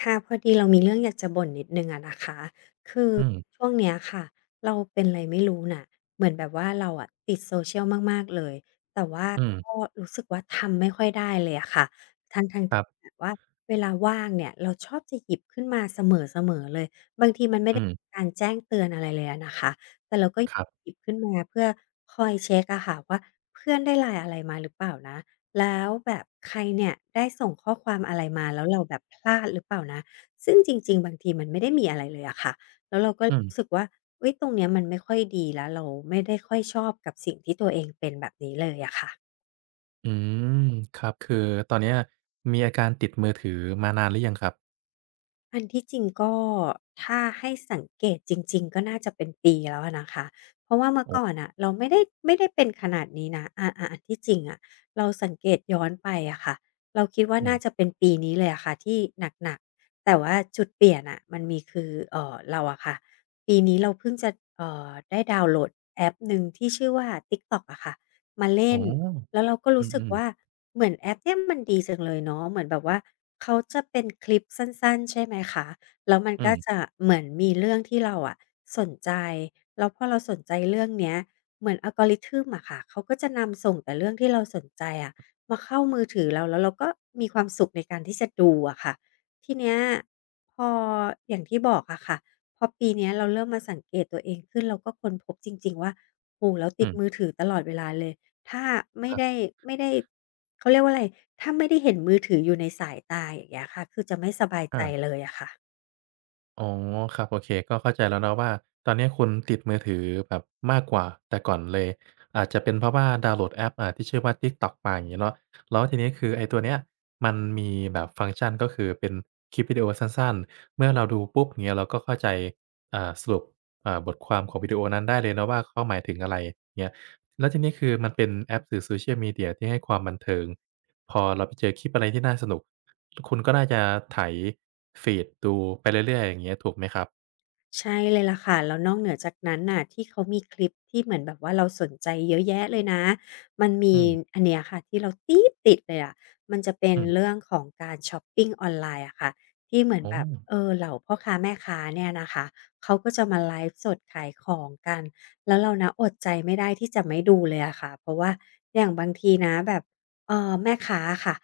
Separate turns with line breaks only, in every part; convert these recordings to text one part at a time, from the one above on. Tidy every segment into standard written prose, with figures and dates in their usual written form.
ค่ะพอดีเรามีเรื่องอยากจะบ่นนิดนึงอะนะคะคือ
อืม
ช่วงเนี้ยค่ะเราเป็นอะไรไม่รู้น่ะเหมือนแบบว่าเราอะติดโซเชียลมากๆเลยแต่ว่า
อืม
ก็รู้สึกว่าทำไม่ค่อยได้เลยอะค่ะทั้งๆท
ครับ
ที่แบบว่าเวลาว่างเนี่ยเราชอบจะหยิบขึ้นมาเสมอๆเลยบางทีมันไม่
อื
ได้มี
ม
การแจ้งเตือนอะไรเลยอะนะคะแต่เราก็
ครับ
หยิบขึ้นมาเพื่อคอยเช็คอะค่ะว่าเพื่อนได้ไลน์อะไรมาหรือเปล่านะ แล้วแบบใครเนี่ยได้ส่งข้อความอะไรมาแล้วเราแบบพลาดหรือเปล่านะซึ่งจริงๆบางทีมันไม่ได้มีอะไรเลยอะค่ะแล้วเราก็
อืม
รู้สึกว่าเฮ้ยตรงเนี้ยมันไม่ค่อยดีแล้วเราไม่ได้ค่อยชอบกับสิ่งที่ตัวเองเป็นแบบนี้เลยอะค่ะ
อืมครับคือตอนเนี้ยมีอาการติดมือถือมานานหรือยังครับ
อันที่จริงก็ถ้าให้สังเกตจริงๆก็น่าจะเป็นปีแล้วอะนะคะเพราะว่าเมื่อ
โอ
ก่อน
้
น่ะเราไม่ได้เป็นขนาดนี้นะอาๆอันที่จริงอะเราสังเกตย้อนไปอะค่ะเราคิดว่า
อื
น่าจะ
ม
เป็นปีนี้เลยอะค่ะที่หนักๆแต่ว่าจุดเปลี่ยนน่ะมันมีคือเราอะค่ะปีนี้เราเพิ่งจะได้ดาวน์โหลดแอปหนึ่งที่ชื่อว่า TikTok อะค่ะมาเล่
อ๋
น
อ
แล้วเราก็
อื
รู้สึก
มๆ
ว่าเหมือนแอปเนี่ยมันดีจังเลยเนาะเหมือนแบบว่าเขาจะเป็นคลิปสั้นๆใช่ไหมคะแล้วมัน
อื
ก็
ม
จะเหมือนมีเรื่องที่เราอะสนใจแล้วพอเราสนใจเรื่องเนี้ยเหมือน algorithm อะค่ะเขาก็จะนำส่งแต่เรื่องที่เราสนใจอะมาเข้ามือถือเราแล้วเราก็มีความสุขในการที่จะดูอะค่ะทีเนี้ยพออย่างที่บอกอะค่ะพอปีเนี้ยเราเริ่มมาสังเกตตัวเองขึ้นเราก็ค้นพบจริงๆว่าโอ้โฮเราติ
อื
ด
ม
มือถือตลอดเวลาเลย ถ้าไม่
ครั
ได้
บ
ไม่ได้เขาเรียกว่าอะไรถ้าไม่ได้เห็นมือถืออยู่ในสายตาอย่างเงี้ยค่ะคือจะไม่สบายใจ
อา
เลยอะค่ะ
อ๋อครับโอเคก็เข้าใจแล้วเนาะว่าตอนเนี้ยคุณติดมือถือแบบมากกว่าแต่ก่อนเลยอาจจะเป็นเพราะว่าดาวน์โหลดแอปที่ชื่อว่า TikTok มาอย่างงี้เนาะแล้วทีนี้คือไอ้ตัวเนี้ยมันมีแบบฟังก์ชันก็คือเป็นคลิปวิดีโอสั้นๆเมื่อเราดูปุ๊บอย่างเงี้ยเราก็เข้าใจสรุปบทความของวิดีโอนั้นได้เลยเนาะว่าเขาหมายถึงอะไรเงี้ยแล้วทีนี้คือมันเป็นแอปสื่อ Social Media ที่ให้ความบันเทิงพอเราไปเจอคลิปอะไรที่น่าสนุก คุณก็น่าจะไถฟีดดูไปเรื่อยๆอย่างเงี้ยถูกไหมครับ
ใช่เลยล่ะค่ะแล้วนอกเหนือจากนั้นน่ะที่เขามีคลิปที่เหมือนแบบว่าเราสนใจเยอะแยะเลยนะมันมี
อืม
อันเนี้ยค่ะที่เราตีดติดเลยอะมันจะเป็น
อืม
เรื่องของการช็อปปิงออนไลน์อะค่ะที่เหมือน
อ๋อ
แบบเออเหล่าพ่อค้าแม่ค้าเนี่ยนะคะเขาก็จะมาไลฟ์สดขายของกันแล้วเรานะอดใจไม่ได้ที่จะไม่ดูเลยอะค่ะเพราะว่าอย่างบางทีนะแบบแม่ค้าอะค่ะ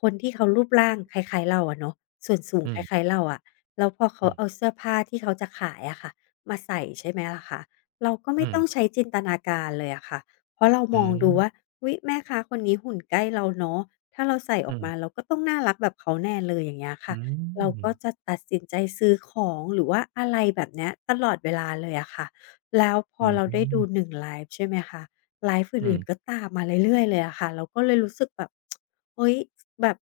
คนที่เขารูปร่างคล้ายๆเราอะเนาะส่วนสูง
อื
ค
ม
ล้ายๆเราอะ แล้วพอเขา
อืม
เอาเสื้อผ้าที่เขาจะขายอะค่ะมาใส่ใช่ไหมล่ะคะเราก็ไม่
อืม
ต้องใช้จินตนาการเลยอะค่ะเพราะเรา
อื
มอง
ม
ดูว่าอุ๊ยแม่ค้าคนนี้หุ่นใกล้เราเนาะถ้าเราใส่อ
อื
อกมาเรา
ม
ก็ต้องน่ารักแบบเขาแน่เลยอย่างเงี้ยค่ะ
อื
เรา
ม
ก็จะตัดสินใจซื้อของหรือว่าอะไรแบบเนี้ยตลอดเวลาเลยอะค่ะแล้วพอ
อืม
เราได้ดู
อ
1ไลฟ์ใช่ไหมคะ ไลฟ์
ื
อื่น
ม
ๆก็ตามมาเรื่อยๆเลยอะค่ะเราก็เลยรู้สึกแบบ เฮ้ยแบบ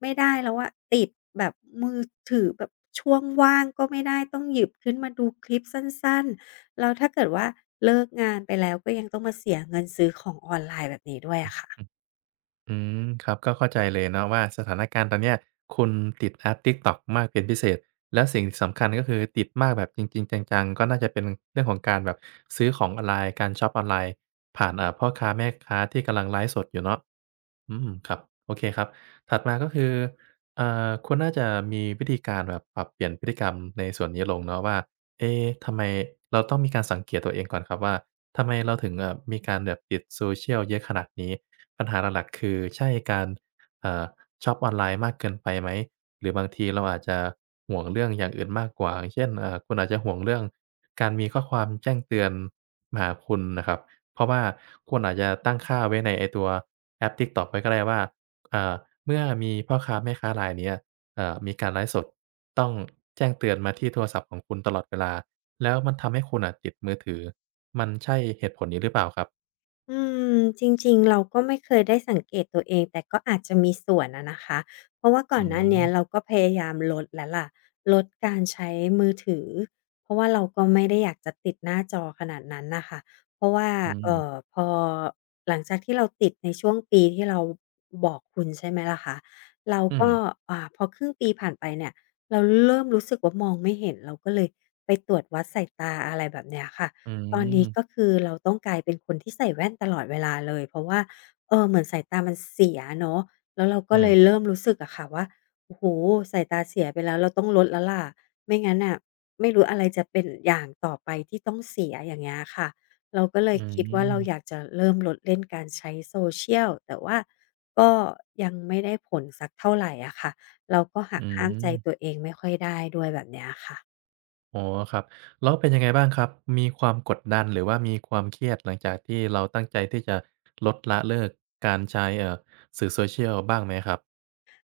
ไม่ได้แล้วอะติดแบบมือถือแบบช่วงว่างก็ไม่ได้ต้องหยิบขึ้นมาดูคลิปสั้นๆแล้วถ้าเกิดว่าเลิกงานไปแล้วก็ยังต้องมาเสียเงินซื้อของออนไลน์แบบนี้ด้วยอะ
อื
ค่ะ
ออืมครับก็เข้าใจเลยเนาะว่าสถานการณ์ตอนเนี้ยคุณติดแอป TikTok มากเป็นพิเศษแล้วสิ่งสำคัญก็คือติดมากแบบจริงๆจังๆก็น่าจะเป็นเรื่องของการแบบซื้อของออนไลน์การช็อปออนไลน์ผ่านพ่อค้าแม่ค้าที่กำลังไลฟ์สดอยู่เนาะ อืมครับโอเคครับถัดมาก็คือคุณน่าจะมีวิธีการแบบปรับเปลี่ยนพฤติกรรมในส่วนนี้ลงเนาะว่าเอ๊ะทำไมเราต้องมีการสังเกตตัวเองก่อนครับว่าทำไมเราถึงมีการแบบติด social เยอะขนาดนี้ปัญหาหลักๆคือใช่การเอ่อช็อปออนไลน์มากเกินไปไหมหรือบางทีเราอาจจะห่วงเรื่องอย่างอื่นมากกว่าอย่างเช่นคุณอาจจะห่วงเรื่องการมีข้อความแจ้งเตือนมาหาคุณน่ะครับ เพราะว่าคุณอาจจะตั้งค่าไว้ในไอ้ตัวแอป TikTok ไว้ก็ได้ว่าอ่าเมื่อมีพ่อค้าแม่ค้ารายเนี้ยมีการไลฟ์สดต้องแจ้งเตือนมาที่โทรศัพท์ของคุณตลอดเวลาแล้วมันทำให้คุณน่ะติดมือถือมันใช่เหตุผลนี้หรือเปล่าครับ
อืมจริงๆเราก็ไม่เคยได้สังเกตตัวเองแต่ก็อาจจะมีส่วนอะนะคะเพราะว่าก่อ
อื
นหน้าเนี้ย
ม
เราก็พยายามลดแล้วล่ะลดการใช้มือถือเพราะว่าเราก็ไม่ได้อยากจะติดหน้าจอขนาดนั้นน่ะค่ะเพราะว่า
อืม
พอหลังจากที่เราติดในช่วงปีที่เราบอกคุณใช่ไหมล่ะคะเรา
อืม
ก็อ่าพอครึ่งปีผ่านไปเนี่ยเราเริ่มรู้สึกว่ามองไม่เห็นเราก็เลยไปตรวจวัดสายตาอะไรแบบเนี้ยค่ะ
อื
ตอนนี้ก็
ม
คือเราต้องกลายเป็นคนที่ใส่แว่นตลอดเวลาเลยเพราะว่าเออเหมือนสายตามันเสียเนาะแล้วเราก็
อื
เล
ม
ยเริ่มรู้สึกอะค่ะว่าโอ้โฮสายตาเสียไปแล้วเราต้องลดแล้วล่ะไม่งั้นน่ะไม่รู้อะไรจะเป็นอย่างต่อไปที่ต้องเสียอย่างเงี้ยค่ะเราก็เลย
อื
คิดว่าเราอยาก
ม
จะเริ่มลดเล่นการใช้ Social แต่ว่าก็ยังไม่ได้ผลสักเท่าไรอะค่ะเราก็หั
อื
กห้ามใจตัว
ม
เองไม่ค่อยได้ด้วยแบบเนี้ยค่ะ
อ๋อครับแล้วเป็นยังไงบ้างครับมีความกดดันหรือว่ามีความเครียดหลังจากที่เราตั้งใจที่จะลดละเลิกการใช้สื่อ Social บ้างไหมครับ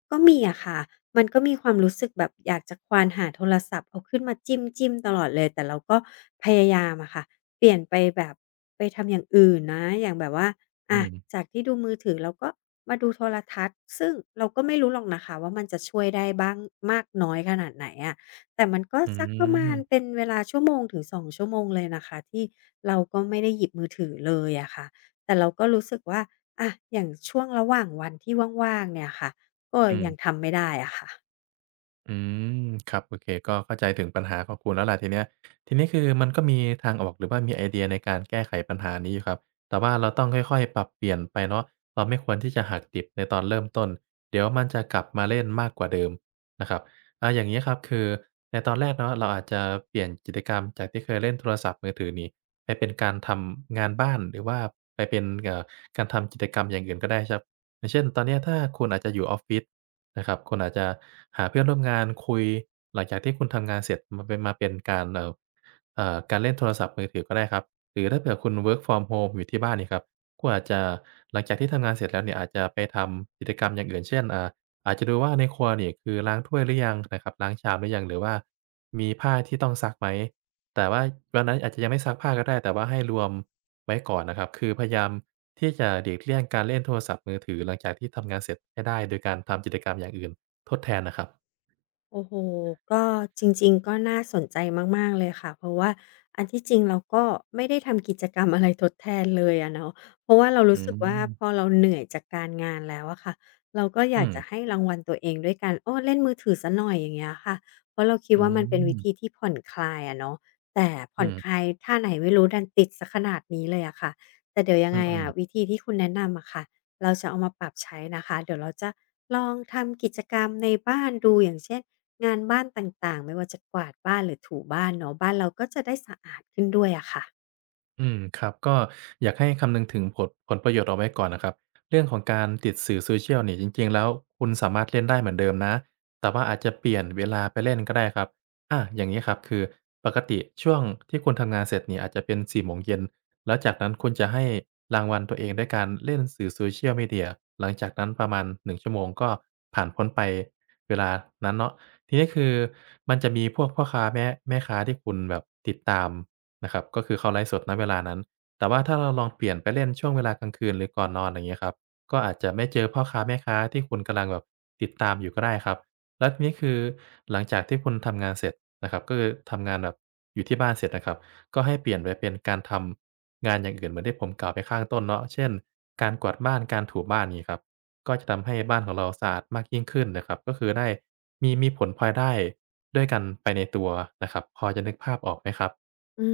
ก็มีอะค่ะมันก็มีความรู้สึกแบบอยากจะควานหาโทรศัพท์เอาขึ้นมาจิ้มจิ้มตลอดเลยแต่เราก็พยายามอะค่ะเปลี่ยนไปแบบไปทำอย่างอื่นนะอย่างแบบว่า
อื
อะ
ม
จากที่ดูมือถือเราก็มาดูโทรทัศน์ซึ่งเราก็ไม่รู้หรอกนะคะว่ามันจะช่วยได้บ้างมากน้อยขนาดไหนอะแต่มันก็
อื
สักประมาณเป็
ม
นเวลาชั่วโมงถึง2ชั่วโมงเลยนะคะที่เราก็ไม่ได้หยิบมือถือเลยอะค่ะแต่เราก็รู้สึกว่าอะอย่างช่วงระหว่างวันที่ว่างๆเนี่ยค่ะ ก็
อืม
ยังทำไม่ได้อะค่ะ
อืมครับโอเคก็เข้าใจถึงปัญหาของคุณแล้วล่ะทีเนี้ยทีนี้คือมันก็มีทางออกหรือว่ามีไอเดียในการแก้ไขปัญหานี้อยู่ครับแต่ว่าเราต้องค่อยๆปรับเปลี่ยนไปเนาะเราไม่ควรที่จะหักดิบในตอนเริ่มต้นเดี๋ยวมันจะกลับมาเล่นมากกว่าเดิมนะครับอาอย่างงี้ครับคือในตอนแรกเนาะเราอาจจะเปลี่ยนกิจกรรมจากที่เคยเล่นโทรศัพท์มือถือนี่ไปเป็นการทำงานบ้านหรือว่าไปเป็นการทำกิจกรรมอย่างอื่นก็ได้ครับอย่างเช่นตอนเนี้ยถ้าคุณอาจจะอยู่ออฟฟิศ นะครับคุณอาจจะหาเพื่อนร่วมงานคุยหลังจากที่คุณทำงานเสร็จมันเป็นการการเล่นโทรศัพท์มือถือก็ได้ครับหรือถ้าเผื่อคุณ work from home อยู่ที่บ้านเนี่ยครับคุณอาจจะหลังจากที่ทำงานเสร็จแล้วเนี่ยอาจจะไปทำกิจกรรมอย่างอื่นเช่นอาจจะดูว่าในครัวเนี่ยคือล้างถ้วยหรือยังนะครับล้างชามหรือยังหรือว่ามีผ้าที่ต้องซักไหม แต่ว่าวันนั้นอาจจะยังไม่ซักผ้าก็ได้แต่ว่าให้รวมไว้ก่อนนะครับคือพยายามที่จะหลีกเลี่ยงการเล่นโทรศัพท์มือถือหลังจากที่ทำงานเสร็จให้ได้โดยการทำกิจกรรมอย่างอื่นทดแทนนะครับ
โอ้โฮก็จริงๆ ก็น่าสนใจมากๆ เลยค่ะ เพราะว่าอันที่จริงเราก็ไม่ได้ทำกิจกรรมอะไรทดแทนเลยอะเนาะเพราะว่าเรา
อื
รู้สึกว่าพอ
ม
เราเหนื่อยจากการงานแล้วอะค่ะเราก็อยา
อื
ก
ม
จะให้รางวัลตัวเองด้วยการโอ้เล่นมือถือเสียหน่อยอย่างเงี้ยค่ะเพราะเราคิด
อื
ว่ามันเป็นวิธี
ม
ที่ผ่อนคลายอะเนาะแต่ผ่
อื
อนคลา
ม
ยท่าไหนไม่รู้ดันติดเสียขนาดนี้เลยอะค่ะแต่เดี๋ยวยัง
อื
ไง
ม
อะวิธีที่คุณแนะนำอะค่ะเราจะเอามาปรับใช้นะคะเดี๋ยวเราจะลองทำกิจกรรมในบ้านดูอย่างเช่น งานบ้านต่างๆ ไม่ว่าจะกวาดบ้านหรือถูบ้านเนาะบ้านเราก็จะได้สะอาดขึ้นด้วยอะค่ะ
อืมครับก็อยากให้คำนึงถึงผลประโยชน์เอาไว้ก่อนนะครับเรื่องของการติดสื่อ Social เนี่ยจริงๆแล้วคุณสามารถเล่นได้เหมือนเดิมนะแต่ว่าอาจจะเปลี่ยนเวลาไปเล่นก็ได้ครับอาอย่างงี้ครับคือปกติช่วงที่คุณทำงานเสร็จเนี่ยอาจจะเป็น4โมงเย็นแล้วจากนั้นคุณจะให้รางวัลตัวเองด้วยการเล่นสื่อ Social Media หลังจากนั้นประมาณ1ชั่วโมงก็ผ่านพ้นไปเวลานั้นเนาะทีนี้คือมันจะมีพวกพ่อค้าแม่ค้าที่คุณแบบติดตาม นะครับก็คือเขาไลฟ์สดณเวลานั้นแต่ว่าถ้าเราลองเปลี่ยนไปเล่นช่วงเวลากลางคืนหรือก่อนนอนอย่างเงี้ยครับก็อาจจะไม่เจอพ่อค้าแม่ค้าที่คุณกำลังแบบติดตามอยู่ก็ได้ครับแล้วทีนี้คือหลังจากที่คุณทำงานเสร็จนะครับก็คือทำงานแบบอยู่ที่บ้านเสร็จนะครับก็ให้เปลี่ยนไปเป็นการทำงานอย่างอื่นเหมือนที่ผมกล่าวไปข้างต้นเนาะเช่นการกวาดบ้านการถูบ้านงี้ครับก็จะทำให้บ้านของเราสะอาดมากยิ่งขึ้นนะครับก็คือได้มีผลพลอยได้ด้วยกันไปในตัวนะครับพอจะนึกภาพออกไหมครับ
อื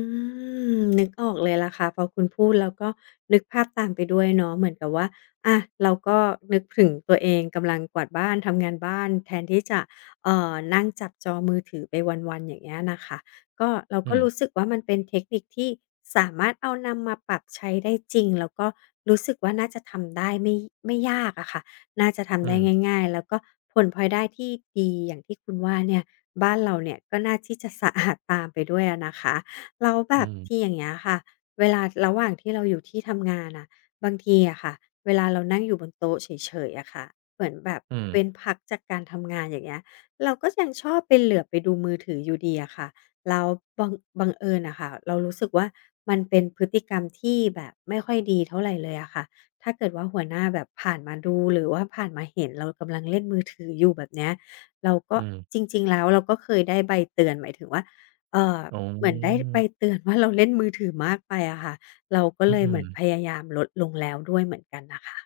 มนึกออกเลยล่ะค่ะพอคุณพูดแล้วก็นึกภาพตามไปด้วยเนาะเหมือนกับว่าอะเราก็นึกถึงตัวเองกำลังกวาดบ้านทำงานบ้านแทนที่จะนั่งจับจอมือถือไปวันๆอย่างเงี้ยน่ะค่ะก็เราก็
อืม
รู้สึกว่ามันเป็นเทคนิคที่สามารถเอานำมาปรับใช้ได้จริงแล้วก็รู้สึกว่าน่าจะทำได้ไม่ยากอะค่ะน่าจะทำ
อื
ได้
ม
ง่ายๆแล้วก็ผลพลอยได้ที่ดีอย่างที่คุณว่าเนี่ยบ้านเราเนี่ยก็น่าที่จะสะอาดตามไปด้วยอะนะคะ แล้วแบ
อื
บที่อ
ม
ย่างเงี้ยค่ะเวลาระหว่างที่เราอยู่ที่ทำงานน่ะบางทีอะค่ะเวลาเรานั่งอยู่บนโต๊ะเฉยๆอะค่ะเหมือนแบบ
อืม
เว้นพักจากการทำงานอย่างเงี้ยเราก็ยังชอบไปเหลือบไปดูมือถืออยู่ดีอะค่ะแล้วบังบังเอิญอะค่ะเรารู้สึกว่ามันเป็นพฤติกรรมที่แบบไม่ค่อยดีเท่าไรเลยอะค่ะถ้าเกิดว่าหัวหน้าแบบผ่านมาดูหรือว่าผ่านมาเห็นเรากำลังเล่นมือถืออยู่แบบเนี้ยเราก็
อืม
จริงๆแล้วเราก็เคยได้ใบเตือนหมายถึงว่าเอ่อ
อ๋
เหมือนได้
อ
ใบเตือนว่าเราเล่นมือถือมากไปอะค่ะเราก็
อื
เลยเหมื
ม
อนพ
ๆ
ยายามลดลงแล้วด้วยเหมือนกันนะคะ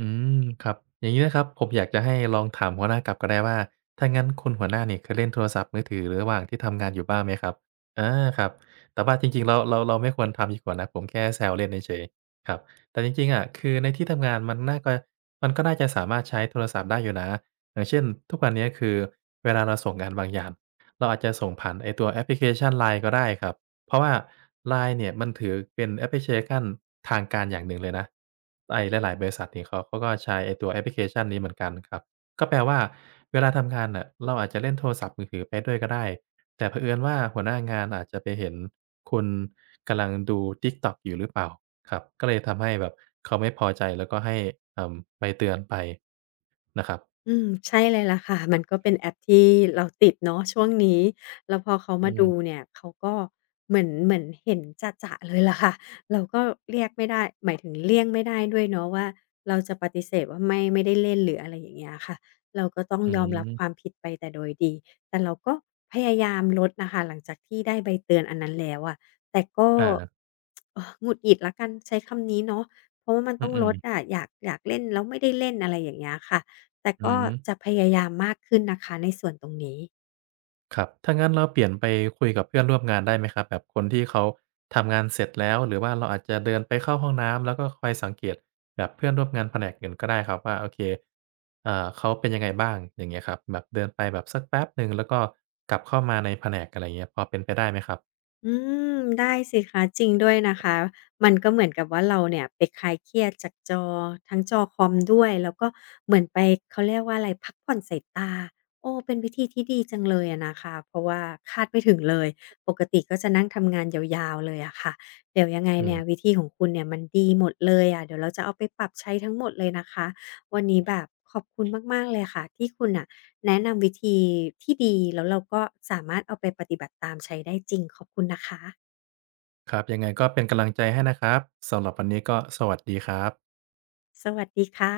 อืมครับอย่างงี้นะครับผมอยากจะให้ลองถามหัวหน้ากลับก็ได้ว่าถ้างั้นคุณหัวหน้าเนี่ยเคยเล่นโทรศัพท์มือถือระหว่างที่ทำงานอยู่บ้างไหมครับอาครับแต่ว่าจริงๆเราไม่ควรทำดีกว่านะผมแค่แซวเล่นเฉยๆครับแต่จริงๆอะคือในที่ทำงานมันน่าก็มันก็น่าจะสามารถใช้โทรศัพท์ได้อยู่นะอย่างเช่นทุกวันเนี้ยคือเวลาเราส่งงานบางอย่างเราอาจจะส่งผ่านไอ้ตัวแอปพลิเคชัน LINE ก็ได้ครับ เพราะว่า LINE เนี่ยมันถือเป็นแอปพลิเคชันทางการอย่างหนึ่งเลยนะไอ้หลายๆบริษัทนี่เขาก็ใช้ไอ้ตัวแอปพลิเคชันนี้เหมือนกันครับก็แปลว่าเวลาทำงานน่ะเราอาจจะเล่นโทรศัพท์มือถือไปด้วยก็ได้แต่เผอิญว่าหัวหน้างานอาจจะไปเห็นคุณกำลังดู TikTok อยู่หรือเปล่าครับก็เลยทำให้แบบเขาไม่พอใจแล้วก็ให้ไปเตือนไปนะครับ
อืมใช่เลยล่ะค่ะมันก็เป็นแอปที่เราติดเนาะช่วงนี้แล้วพอเขา
อื
มาดู
ม
เนี่ยเขาก็เหมือนเห็นจะๆเลยล่ะค่ะเราก็เรียกไม่ได้หมายถึงเลี่ยงไม่ได้ด้วยเนาะว่าเราจะปฏิเสธว่าไม่ได้เล่นหรืออะไรอย่างเงี้ยค่ะเราก็ต้อง
อื
ยอมรับความ
ม
ผิดไปแต่โดยดีแต่เราก็พยายามลดน่ะค่ะหลังจากที่ได้ใบเตือนอันนั้นแล้วอะแต่ก็
อา
หงุดหงิดแล้วกันใช้คำนี้เนาะเพราะว่ามัน
อื
ต้อง
อ
ลดอะอยากเล่นแล้วไม่ได้เล่นอะไรอย่างเงี้ยค่ะ แต่
ๆอื
ก็
ม
จะพยายามมากขึ้นนะคะในส่วนตรงนี้
ครับถ้างั้นเราเปลี่ยนไปคุยกับเพื่อนร่วมงานได้ไหมครับแบบคนที่เขาทำงานเสร็จแล้วหรือว่าเราอาจจะเดินไปเข้าห้องน้ำแล้วก็คอยสังเกตแบบเพื่อนร่วมงานแผนกอื่นก็ได้ครับว่าโอเคเอ่าเขาเป็นยังไงบ้างอย่างเงี้ยครับแบบเดินไปแบบสักแป๊บหนึ่งแล้วก็กลับเข้ามาในแผนกอะไรเงี้ยพอเป็นไปได้ไหมครับ
อืมได้สิคะจริงด้วยนะคะมันก็เหมือนกับว่าเราเนี่ยไปคลายเครียดจากจอทั้งจอคอมด้วย แล้วก็เหมือนไปเขาเรียกว่าอะไรพักผ่อนสายตาโอ้เป็นวิธีที่ดีจังเลยอะนะคะ เพราะว่าคาดไม่ถึงเลยปกติก็จะนั่งทำงานยาวๆเลยอะค่ะเดี๋ยวยังไง
อื
เนี่ยวิ
ม
ธีของคุณเนี่ยมันดีหมดเลยอะเดี๋ยวเราจะเอาไปปรับใช้ทั้งหมดเลยนะคะวันนี้แบบขอบคุณมากๆเลยค่ะที่คุณน่ะ แนะนำวิธีที่ดีแล้วเราก็สามารถเอาไปปฏิบัติตามใช้ได้จริงขอบคุณนะคะ
ครับ ยังไงก็เป็นกำลังใจให้นะครับสำหรับวันนี้ก็สวัสดีครับ
สวัสดีค่ะ